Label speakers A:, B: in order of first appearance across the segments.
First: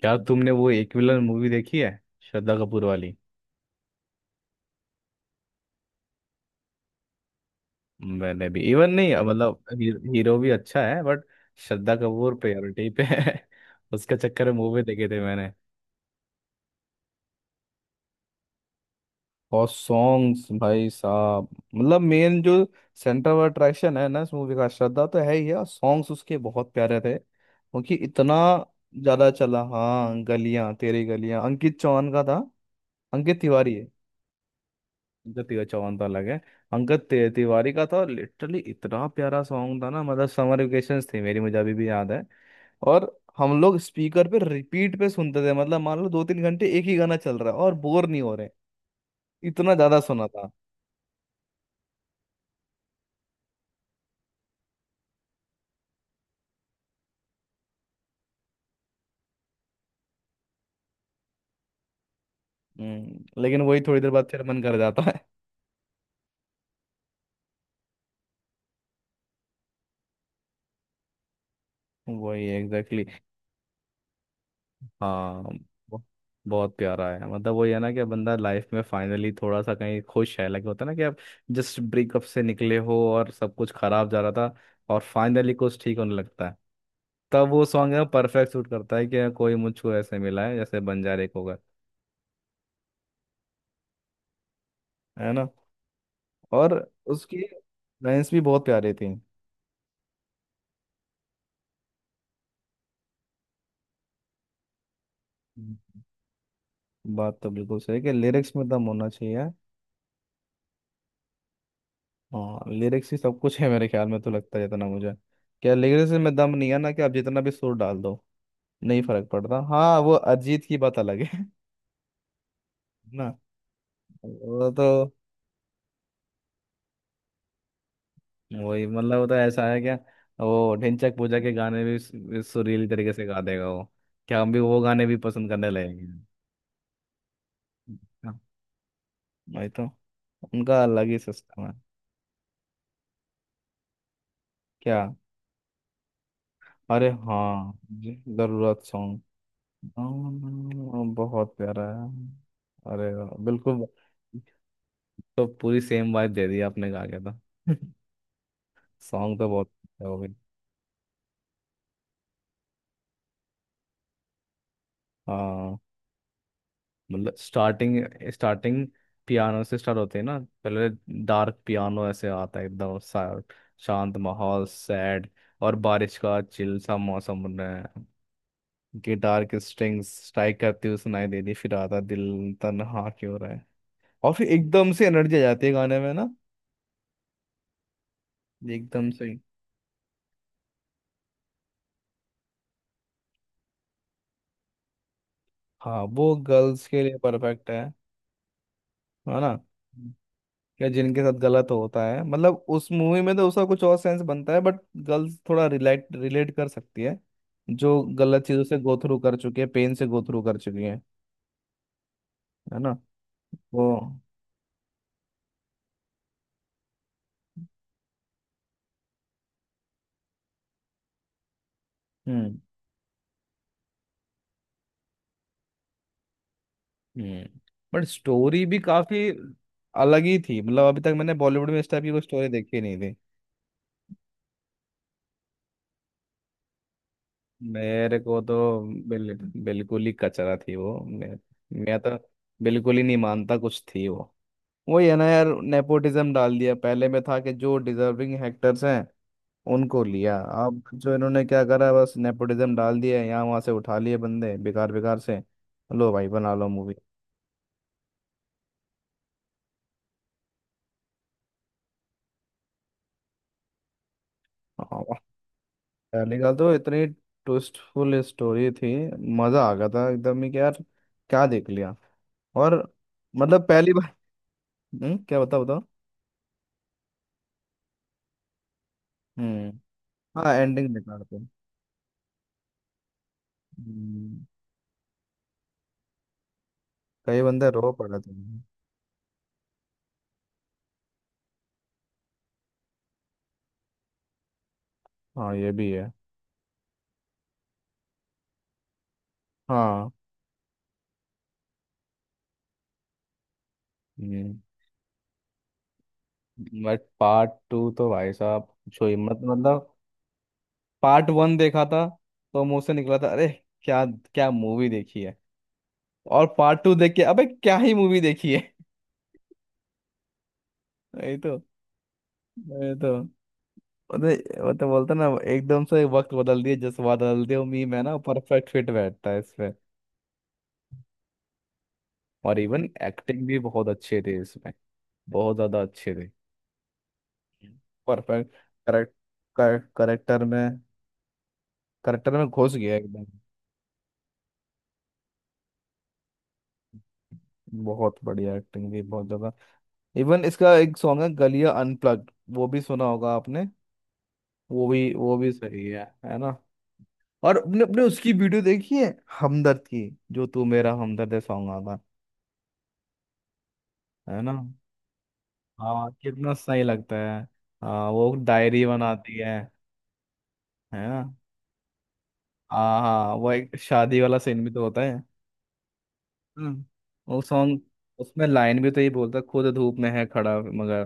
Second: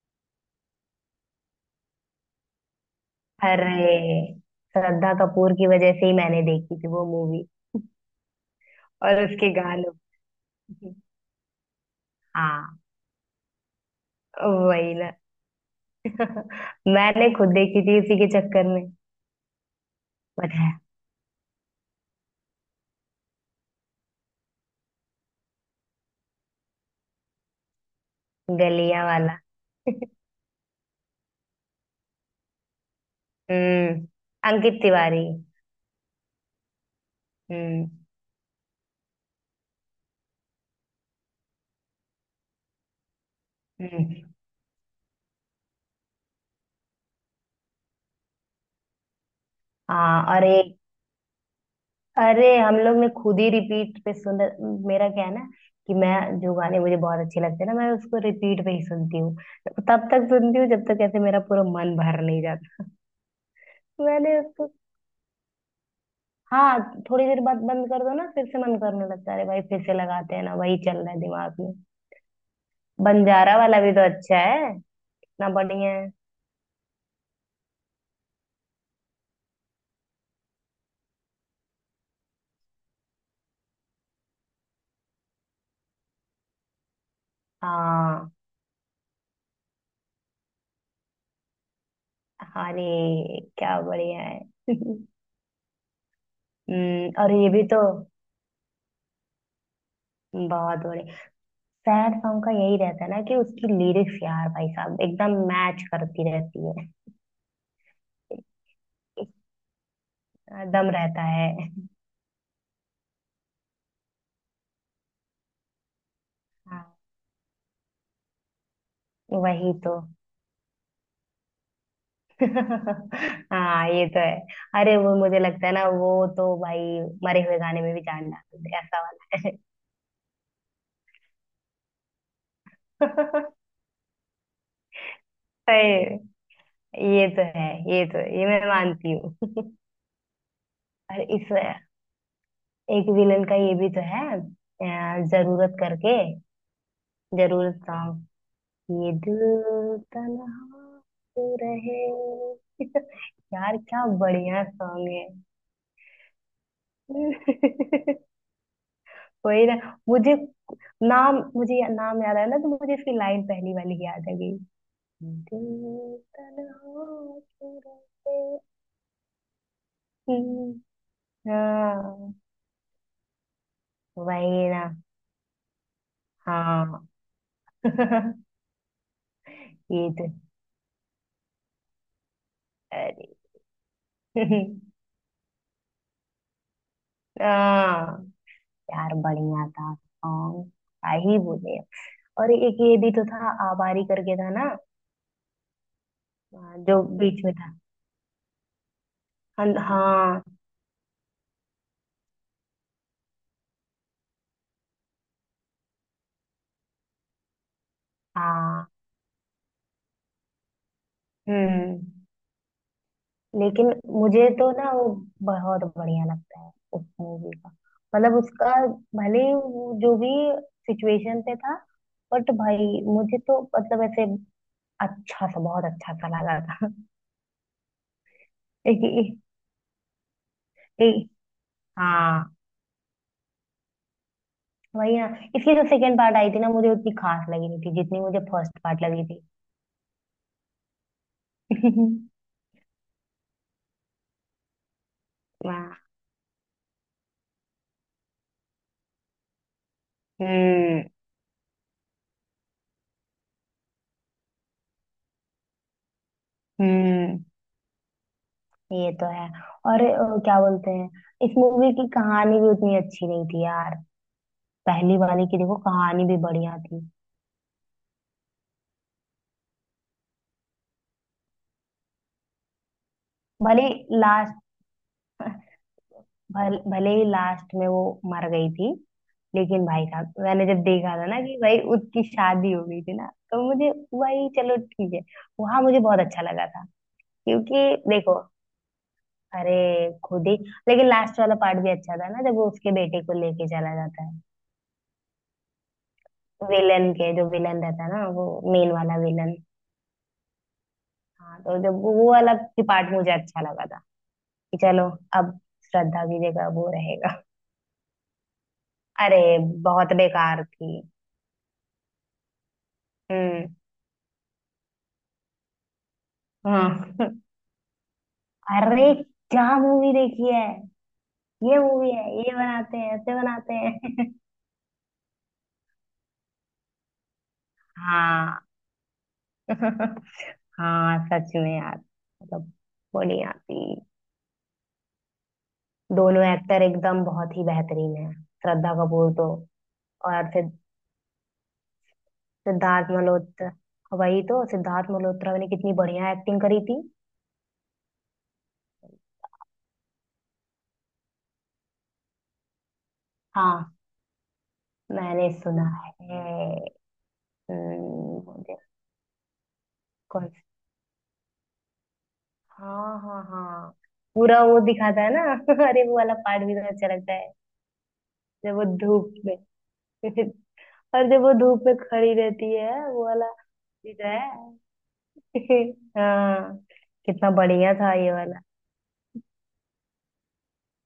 A: क्या तुमने वो एक विलन मूवी देखी है, श्रद्धा कपूर वाली?
B: अरे, श्रद्धा कपूर की वजह से ही मैंने देखी थी वो मूवी
A: मैंने भी इवन नहीं,
B: और उसके
A: मतलब ही,
B: गानों
A: हीरो भी अच्छा
B: की।
A: है बट श्रद्धा कपूर
B: हाँ,
A: प्रायोरिटी पे है। उसके चक्कर में मूवी
B: वही
A: देखे
B: ना।
A: थे मैंने।
B: मैंने खुद देखी थी उसी के चक्कर में।
A: और सॉन्ग्स
B: पता है।
A: भाई साहब, मतलब मेन जो सेंटर ऑफ अट्रैक्शन है ना इस मूवी का, श्रद्धा तो है ही है, और सॉन्ग्स उसके बहुत प्यारे थे क्योंकि इतना
B: गलियां
A: ज्यादा
B: वाला।
A: चला। हाँ, गलियां, तेरी गलियां अंकित चौहान का था। अंकित तिवारी है।
B: हम्म। अंकित तिवारी।
A: अंगद चौहान तो अलग है। अंगद तिवारी का
B: हम्म।
A: था। लिटरली इतना प्यारा सॉन्ग था ना। मतलब समर वेकेशंस थी मेरी, मुझे अभी भी याद है। और हम लोग स्पीकर
B: हम्म।
A: पे रिपीट पे सुनते थे, मतलब मान लो दो तीन घंटे एक ही गाना चल रहा है और बोर नहीं हो रहे। इतना ज्यादा
B: हाँ,
A: सुना
B: और
A: था।
B: एक। अरे, हम लोग ने खुद ही रिपीट पे सुन। मेरा क्या है ना कि मैं जो गाने मुझे बहुत अच्छे लगते हैं ना, मैं उसको रिपीट पे ही सुनती हूँ। तब तक सुनती हूँ जब तक ऐसे मेरा पूरा मन भर नहीं जाता।
A: हम्म। लेकिन वही, थोड़ी देर बाद
B: मैंने
A: फिर मन
B: उसको।
A: कर जाता है।
B: हाँ। थोड़ी देर बाद बंद कर दो ना फिर से मन करने लगता है। अरे भाई, फिर से लगाते हैं ना, वही चल रहा है दिमाग में।
A: वही एग्जैक्टली।
B: बंजारा वाला भी तो अच्छा है
A: हाँ।
B: ना, बढ़िया
A: ब-
B: है।
A: बहुत प्यारा है। मतलब वही है ना कि बंदा लाइफ में फाइनली थोड़ा सा कहीं खुश है, लगे होता है ना कि आप जस्ट ब्रेकअप से निकले हो और सब कुछ खराब जा रहा था, और फाइनली कुछ ठीक होने लगता है। तब वो सॉन्ग है,
B: हाँ,
A: परफेक्ट सूट करता है कि कोई मुझको ऐसे मिला है जैसे बंजारे को होगा।
B: अरे क्या बढ़िया है।
A: है ना। और
B: और
A: उसकी
B: ये भी तो
A: लाइंस भी बहुत प्यारी थी।
B: बहुत बढ़िया। सैड सॉन्ग का यही रहता है ना कि उसकी लिरिक्स यार भाई साहब एकदम मैच
A: हम्म।
B: करती रहती है।
A: बात तो बिल्कुल सही है कि लिरिक्स में दम होना चाहिए।
B: दम रहता है।
A: हाँ, लिरिक्स ही सब कुछ है मेरे ख्याल में तो, लगता है जितना मुझे, क्या लिरिक्स में दम नहीं है ना,
B: हाँ,
A: कि आप जितना भी सुर डाल दो नहीं फर्क पड़ता।
B: वही तो।
A: हाँ, वो अरिजीत की बात अलग है ना।
B: हाँ, ये तो है।
A: वो तो,
B: अरे, वो मुझे लगता है ना, वो तो भाई मरे हुए गाने में भी जान डालते हैं,
A: वही
B: ऐसा
A: मतलब वो तो
B: वाला है।
A: ऐसा है क्या, वो ढिंचैक पूजा के गाने भी सुरीली तरीके से गा देगा वो। क्या हम भी वो गाने भी पसंद करने लगेंगे।
B: सही, ये तो है। ये तो,
A: हाँ,
B: ये मैं मानती हूँ।
A: वही तो, उनका अलग ही
B: और इस
A: सिस्टम है।
B: एक विलन का ये भी तो है
A: क्या?
B: जरूरत करके।
A: अरे हाँ
B: जरूरत
A: जी,
B: सॉन्ग,
A: जरूरत
B: ये
A: सॉन्ग।
B: दिल तन्हा
A: हाँ, बहुत
B: तो
A: प्यारा है।
B: रहे।
A: अरे वाह,
B: यार,
A: बिल्कुल।
B: क्या बढ़िया सॉन्ग है।
A: तो पूरी सेम वाइब दे दी आपने गा के तो। सॉन्ग तो
B: वही
A: बहुत
B: ना।
A: अच्छा हो गई।
B: मुझे मुझे नाम याद आया ना, तो मुझे इसकी लाइन पहली वाली याद आ गई।
A: हाँ,
B: दिल तन्हा
A: मतलब
B: क्यों
A: स्टार्टिंग
B: रहते?
A: स्टार्टिंग पियानो से स्टार्ट होते हैं ना
B: हम्म,
A: पहले। डार्क पियानो ऐसे
B: हाँ,
A: आता है एकदम शांत माहौल,
B: वही ना।
A: सैड। और बारिश का चिल सा
B: हाँ।
A: मौसम बन रहा है। गिटार की स्ट्रिंग्स
B: ये तो,
A: स्ट्राइक करती हुई सुनाई देती, फिर आता दिल तन्हा
B: अरे।
A: क्यों रहा है। और फिर एकदम से एनर्जी आ जाती है गाने में ना,
B: हाँ,
A: एकदम
B: यार
A: से।
B: बढ़िया था सॉन्ग, क्या ही बोले। और एक ये भी तो था आबारी करके था ना,
A: हाँ, वो गर्ल्स
B: जो
A: के लिए
B: बीच में
A: परफेक्ट
B: था।
A: है ना।
B: हाँ, हाँ,
A: या जिनके साथ गलत होता है, मतलब उस मूवी में तो उसका कुछ और सेंस बनता है बट गर्ल्स थोड़ा रिलेट रिलेट कर सकती है, जो गलत चीजों से
B: हाँ,
A: गो थ्रू कर चुकी है, पेन से गो थ्रू कर चुकी है।
B: हम्म।
A: है ना।
B: लेकिन
A: वो।
B: मुझे तो ना वो बहुत बढ़िया लगता है उस मूवी का, मतलब उसका, भले ही वो जो भी सिचुएशन पे था, बट
A: हम्म।
B: भाई, मुझे तो मतलब ऐसे अच्छा सा बहुत अच्छा सा लगा था।
A: हम्म। बट स्टोरी भी
B: एक,
A: काफी
B: एक,
A: अलग ही थी। मतलब अभी तक
B: एक,
A: मैंने बॉलीवुड में इस टाइप की कोई
B: हाँ,
A: स्टोरी देखी नहीं थी।
B: वही ना। इसकी जो सेकंड पार्ट आई थी ना मुझे उतनी खास लगी नहीं थी
A: मेरे
B: जितनी
A: को
B: मुझे फर्स्ट
A: तो
B: पार्ट लगी
A: बिल,
B: थी।
A: बिल्कुल ही कचरा थी वो। मैं तो बिल्कुल ही नहीं मानता कुछ थी वो। वही है ना यार,
B: वाह।
A: नेपोटिज्म डाल दिया। पहले में था कि जो डिजर्विंग एक्टर्स हैं उनको लिया। अब
B: हम्म।
A: जो इन्होंने क्या करा, बस नेपोटिज्म डाल दिया, यहाँ वहां से उठा लिए बंदे बेकार बेकार से। लो भाई, बना लो मूवी।
B: हम्म। ये तो है। और क्या बोलते हैं, इस मूवी की कहानी भी उतनी अच्छी नहीं थी यार। पहली
A: हाँ,
B: वाली की देखो, कहानी भी
A: पहले का तो
B: बढ़िया
A: इतनी
B: थी।
A: ट्विस्टफुल स्टोरी थी, मजा आ गया था एकदम ही कि यार क्या देख लिया। और मतलब
B: भले
A: पहली बार।
B: लास्ट
A: क्या बताओ बताओ।
B: भले ही लास्ट में वो मर गई थी,
A: हम्म।
B: लेकिन भाई साहब,
A: हाँ,
B: मैंने जब
A: एंडिंग
B: देखा
A: बेकार
B: था ना
A: थी।
B: कि भाई उसकी शादी हो गई थी ना, तो मुझे
A: हम्म,
B: वही, चलो ठीक है, वहां मुझे बहुत अच्छा लगा था।
A: कई बंदे
B: क्योंकि
A: रो पड़े थे।
B: देखो, अरे, खुद ही। लेकिन लास्ट वाला पार्ट भी अच्छा था ना, जब वो उसके बेटे को लेके चला जाता है।
A: हाँ, ये भी है।
B: विलन के जो विलन रहता है ना वो, मेन वाला विलन।
A: हाँ।
B: हाँ, तो जब वो वाला पार्ट मुझे अच्छा लगा था
A: हम्म।
B: कि चलो, अब श्रद्धा की जगह वो
A: बट
B: रहेगा।
A: पार्ट टू तो भाई साहब पूछो ही मत।
B: अरे,
A: मतलब
B: बहुत बेकार थी।
A: पार्ट वन देखा था तो मुंह से निकला था, अरे
B: हम्म।
A: क्या क्या मूवी देखी है। और पार्ट टू देख के,
B: हाँ।
A: अबे क्या ही मूवी देखी है।
B: अरे, क्या मूवी देखी है,
A: वही तो
B: ये मूवी है ये
A: वही
B: बनाते
A: तो
B: हैं, ऐसे बनाते
A: वो
B: हैं।
A: तो वो तो बोलते ना, एकदम से वक्त बदल दिए, जज्बा बदल दिए, उम्मीद है ना,
B: हाँ।
A: परफेक्ट फिट बैठता है इसमें।
B: हाँ, सच में यार,
A: और
B: मतलब
A: इवन
B: वो नहीं
A: एक्टिंग भी
B: आती।
A: बहुत अच्छे थे इसमें, बहुत ज्यादा अच्छे थे।
B: दोनों एक्टर एकदम बहुत ही बेहतरीन है।
A: परफेक्ट,
B: श्रद्धा कपूर तो,
A: करेक्ट, करेक्टर
B: और
A: में, करेक्टर में घुस गया
B: सिद्धार्थ
A: एकदम।
B: मल्होत्रा, वही तो, सिद्धार्थ मल्होत्रा ने कितनी बढ़िया एक्टिंग करी थी।
A: बहुत बढ़िया, एक्टिंग भी बहुत ज्यादा। इवन इसका एक सॉन्ग है गलिया अनप्लग्ड, वो भी सुना होगा आपने।
B: हाँ,
A: वो भी
B: मैंने सुना
A: सही है
B: है।
A: है ना। और अपने अपने उसकी
B: हम्म।
A: वीडियो देखी है हमदर्द की, जो
B: कौन?
A: तू मेरा हमदर्द है सॉन्ग आता
B: हाँ, हाँ, हाँ,
A: है ना।
B: पूरा वो दिखाता है ना। अरे,
A: हाँ
B: वो वाला
A: कितना
B: पार्ट भी
A: सही
B: तो अच्छा
A: लगता
B: लगता
A: है।
B: है।
A: हाँ वो
B: जब
A: डायरी
B: वो धूप
A: बनाती
B: में।
A: है। है ना।
B: और जब वो धूप में खड़ी रहती
A: हाँ
B: है वो
A: हाँ,
B: वाला
A: वो एक
B: भी
A: शादी
B: तो
A: वाला
B: है।
A: सीन भी तो होता है।
B: हाँ,
A: हम्म। वो
B: कितना
A: सॉन्ग,
B: बढ़िया था ये
A: उसमें
B: वाला।
A: लाइन भी तो यही बोलता है, खुद धूप में है खड़ा मगर,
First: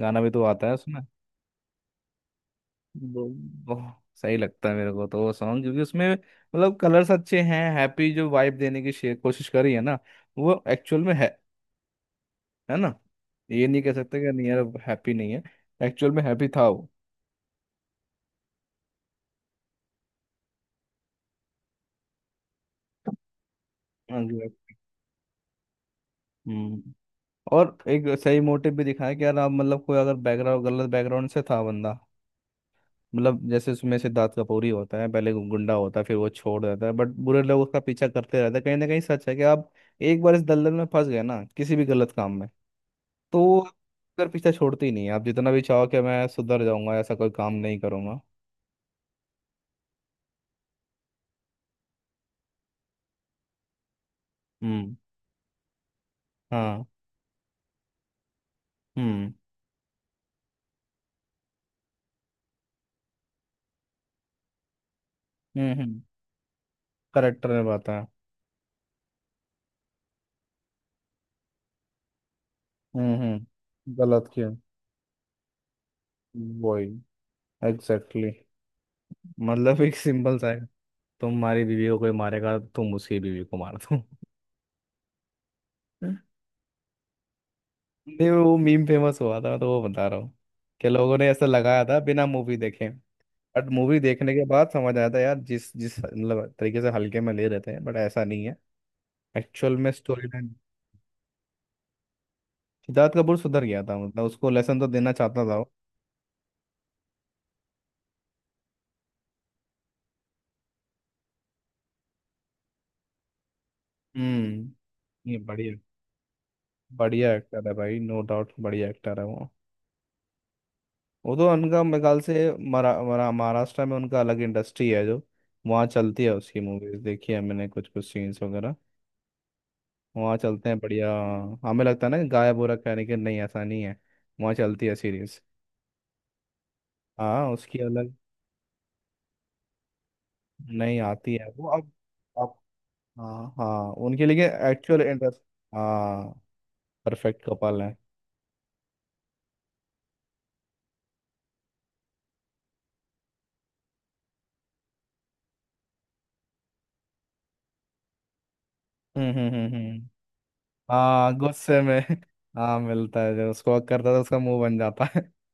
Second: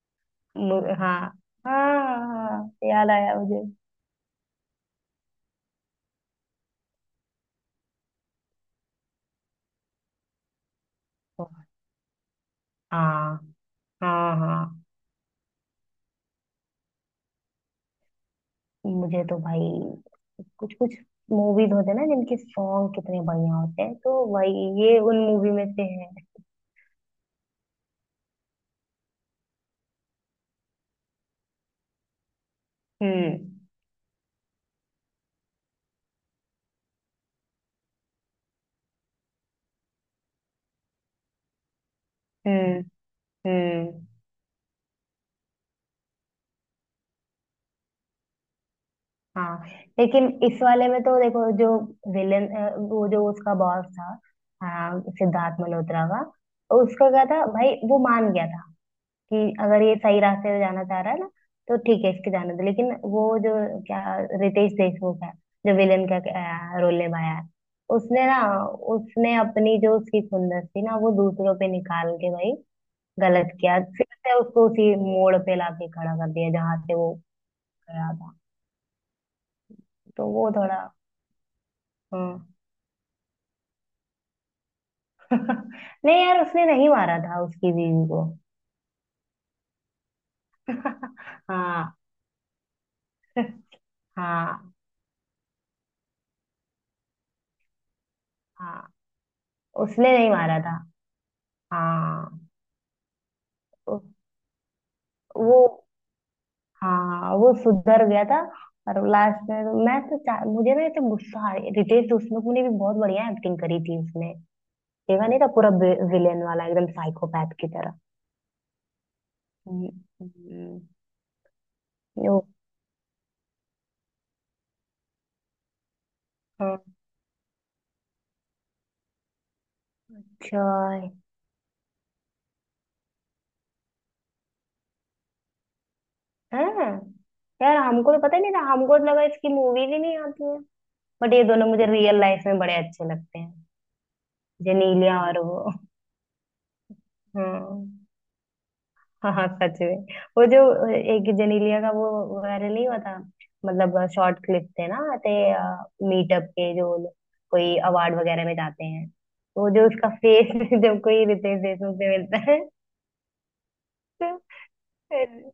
A: गाना भी तो आता है उसमें।
B: हाँ, हाँ, हाँ, याद
A: वो-
B: आया मुझे।
A: बहुत सही लगता है मेरे को तो वो सॉन्ग क्योंकि उसमें, मतलब कलर्स अच्छे हैं, हैप्पी जो वाइब देने की कोशिश कर रही है ना, वो एक्चुअल में है। है ना।
B: हाँ,
A: ये नहीं कह सकते कि
B: हाँ,
A: नहीं यार
B: हाँ।
A: हैप्पी नहीं है, एक्चुअल में हैप्पी था वो।
B: मुझे तो भाई कुछ कुछ मूवीज होते हैं ना जिनके सॉन्ग कितने बढ़िया होते हैं, तो भाई,
A: Exactly.
B: ये उन मूवी में से है।
A: हम्म। और एक सही मोटिव भी दिखाया कि यार आप मतलब कोई अगर बैकग्राउंड, गलत बैकग्राउंड से था बंदा,
B: हम्म।
A: मतलब जैसे उसमें सिद्धार्थ कपूर ही होता है, पहले वो गुंडा होता है फिर वो छोड़ देता है बट बुरे लोग उसका पीछा करते रहते हैं। कहीं ना कहीं सच है कि आप एक बार इस दलदल में फंस गए ना किसी भी गलत काम में,
B: हम्म।
A: तो आप
B: हम्म।
A: अगर पीछा छोड़ते ही नहीं है, आप जितना भी चाहो कि मैं सुधर जाऊंगा ऐसा कोई काम नहीं करूंगा।
B: हाँ, लेकिन इस वाले में तो देखो जो विलेन, वो जो उसका बॉस था।
A: हम्म।
B: हाँ, सिद्धार्थ मल्होत्रा का।
A: हाँ।
B: उसका क्या था भाई, वो मान गया था
A: हम्म
B: कि अगर ये सही रास्ते में जाना चाह रहा है ना, तो ठीक है, इसके जाने दो। लेकिन वो जो क्या, रितेश देशमुख है, जो
A: हम्म।
B: विलेन का रोल निभाया है,
A: करेक्टर ने बाता है।
B: उसने ना, उसने अपनी जो उसकी खुंदस थी ना वो दूसरों पे निकाल के भाई गलत किया,
A: हम्म।
B: फिर
A: गलत
B: से
A: किया,
B: उसको उसी मोड़ पे लाके खड़ा कर दिया जहां
A: वही
B: से वो गया
A: एग्जैक्टली
B: था।
A: exactly. मतलब एक
B: तो
A: सिंपल सा
B: वो
A: है,
B: थोड़ा,
A: तुम हमारी बीवी को कोई
B: हम्म।
A: मारेगा तुम उसकी बीवी को मार दो।
B: नहीं यार, उसने नहीं मारा था उसकी बीवी को।
A: नहीं, वो मीम फेमस हुआ था तो वो बता रहा हूँ कि लोगों ने ऐसा लगाया
B: हाँ,
A: था बिना मूवी देखे। बट मूवी देखने के बाद
B: हाँ,
A: समझ आया था यार, जिस जिस मतलब तरीके से हल्के में ले रहते हैं बट ऐसा नहीं है।
B: हाँ।
A: एक्चुअल में
B: उसने
A: स्टोरी
B: नहीं
A: लाइन,
B: मारा था। हाँ,
A: सिद्धार्थ कपूर सुधर गया था,
B: उ-
A: मतलब उसको लेसन तो देना चाहता था
B: वो,
A: वो।
B: हाँ, वो सुधर गया था। और लास्ट में तो मैं तो मुझे ना तो गुस्सा रितेश देशमुख ने भी बहुत बढ़िया एक्टिंग करी थी उसने,
A: हम्म।
B: देखा
A: ये
B: नहीं था पूरा
A: बढ़िया,
B: विलेन वाला एकदम
A: बढ़िया
B: साइकोपैथ
A: एक्टर
B: की
A: है
B: तरह।
A: भाई, नो डाउट, बढ़िया एक्टर है वो।
B: हम्म। हम्म।
A: वो तो उनका मेरे ख्याल
B: ओ,
A: से मरा, मरा, महाराष्ट्र में उनका अलग इंडस्ट्री है जो वहाँ चलती है, उसकी
B: हाँ,
A: मूवीज देखी है मैंने कुछ कुछ सीन्स वगैरह, वहाँ
B: अच्छा
A: चलते हैं बढ़िया। हाँ, हमें लगता है ना कि गायब हो रखा है लेकिन नहीं ऐसा नहीं है, वहाँ चलती है सीरीज।
B: है हाँ।
A: हाँ
B: यार,
A: उसकी
B: हमको
A: अलग,
B: तो पता ही नहीं था, हमको तो लगा इसकी मूवीज ही नहीं आती।
A: नहीं
B: बट
A: आती
B: ये
A: है
B: दोनों
A: वो
B: मुझे
A: अब।
B: रियल लाइफ
A: अब,
B: में बड़े अच्छे लगते
A: हाँ
B: हैं,
A: हाँ, उनके लिए एक्चुअल
B: जेनेलिया और
A: इंटरेस्ट।
B: वो।
A: हाँ, परफेक्ट कपल
B: हम्म।
A: है।
B: हाँ, हाँ, सच में। वो जो एक जेनेलिया का वो वायरल नहीं हुआ था, मतलब शॉर्ट क्लिप थे ना, ते मीटअप के, जो लोग कोई अवार्ड वगैरह में जाते हैं,
A: हम्म हम्म
B: तो वो
A: हम्म
B: जो
A: हम्म।
B: उसका फेस। जब कोई
A: हाँ
B: रितेश
A: गुस्से
B: देशमुख
A: में।
B: से मिलता है
A: हाँ मिलता है जब उसको हक करता है तो
B: तो
A: उसका मुंह बन जाता है।
B: फिर-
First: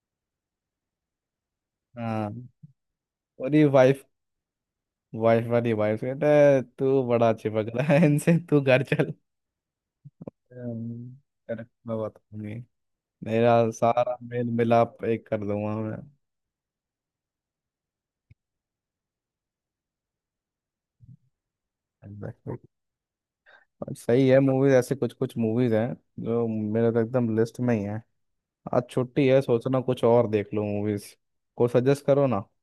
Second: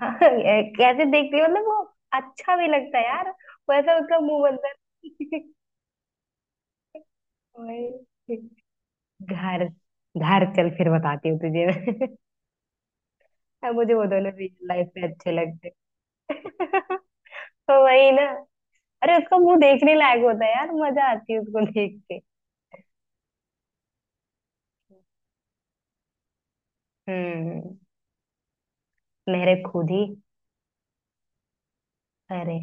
B: हाँ, कैसे देखती है, मतलब वो
A: हाँ,
B: अच्छा भी लगता है यार।
A: और ये
B: वैसा
A: वाइफ,
B: उसका मुंह बनता है।
A: वाइफ वाली, वाइफ कहता है तू बड़ा चिपक रहा है इनसे,
B: वही।
A: तू घर चल।
B: घर घर चल, फिर
A: हम्म,
B: बताती हूँ
A: अरे
B: तुझे
A: मैं
B: मैं।
A: बताऊंगी, मेरा
B: अब मुझे वो
A: सारा
B: दोनों
A: मेल
B: रियल लाइफ में
A: मिलाप एक
B: अच्छे
A: कर
B: लगते
A: दूंगा मैं।
B: हैं। तो वही ना, अरे उसका मुंह देखने लायक होता है यार, मजा आती है उसको देख के।
A: Exactly. और सही है मूवीज, ऐसे कुछ कुछ मूवीज हैं जो मेरे तो एकदम लिस्ट में
B: हम्म।
A: ही है। आज छुट्टी है,
B: मेरे
A: सोचना
B: खुद
A: कुछ
B: ही,
A: और, देख लो मूवीज को सजेस्ट करो ना।
B: अरे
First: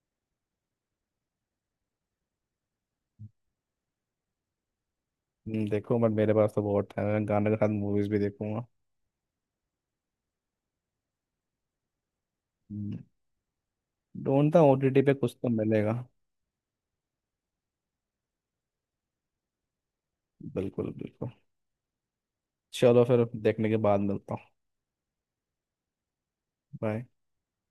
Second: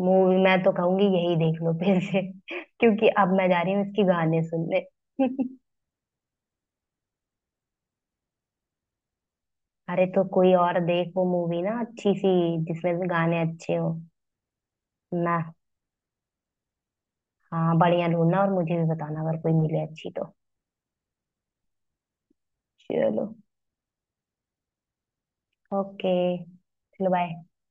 B: मूवी मैं तो कहूंगी यही देख लो फिर से। क्योंकि अब मैं जा रही हूँ इसकी गाने सुनने।
A: देखो बट मेरे पास तो बहुत टाइम है, मैं गाने के साथ मूवीज भी देखूंगा।
B: अरे, तो कोई और देख वो मूवी ना अच्छी सी, जिसमें
A: हम्म,
B: भी गाने अच्छे हो
A: ढूंढता हूँ ओटीटी पे कुछ
B: ना।
A: तो मिलेगा।
B: हाँ, बढ़िया ढूंढना और मुझे भी बताना अगर कोई मिले अच्छी तो।
A: बिल्कुल बिल्कुल। चलो फिर
B: चलो,
A: देखने के बाद मिलता हूँ।
B: Okay,
A: bye.
B: चलो बाय।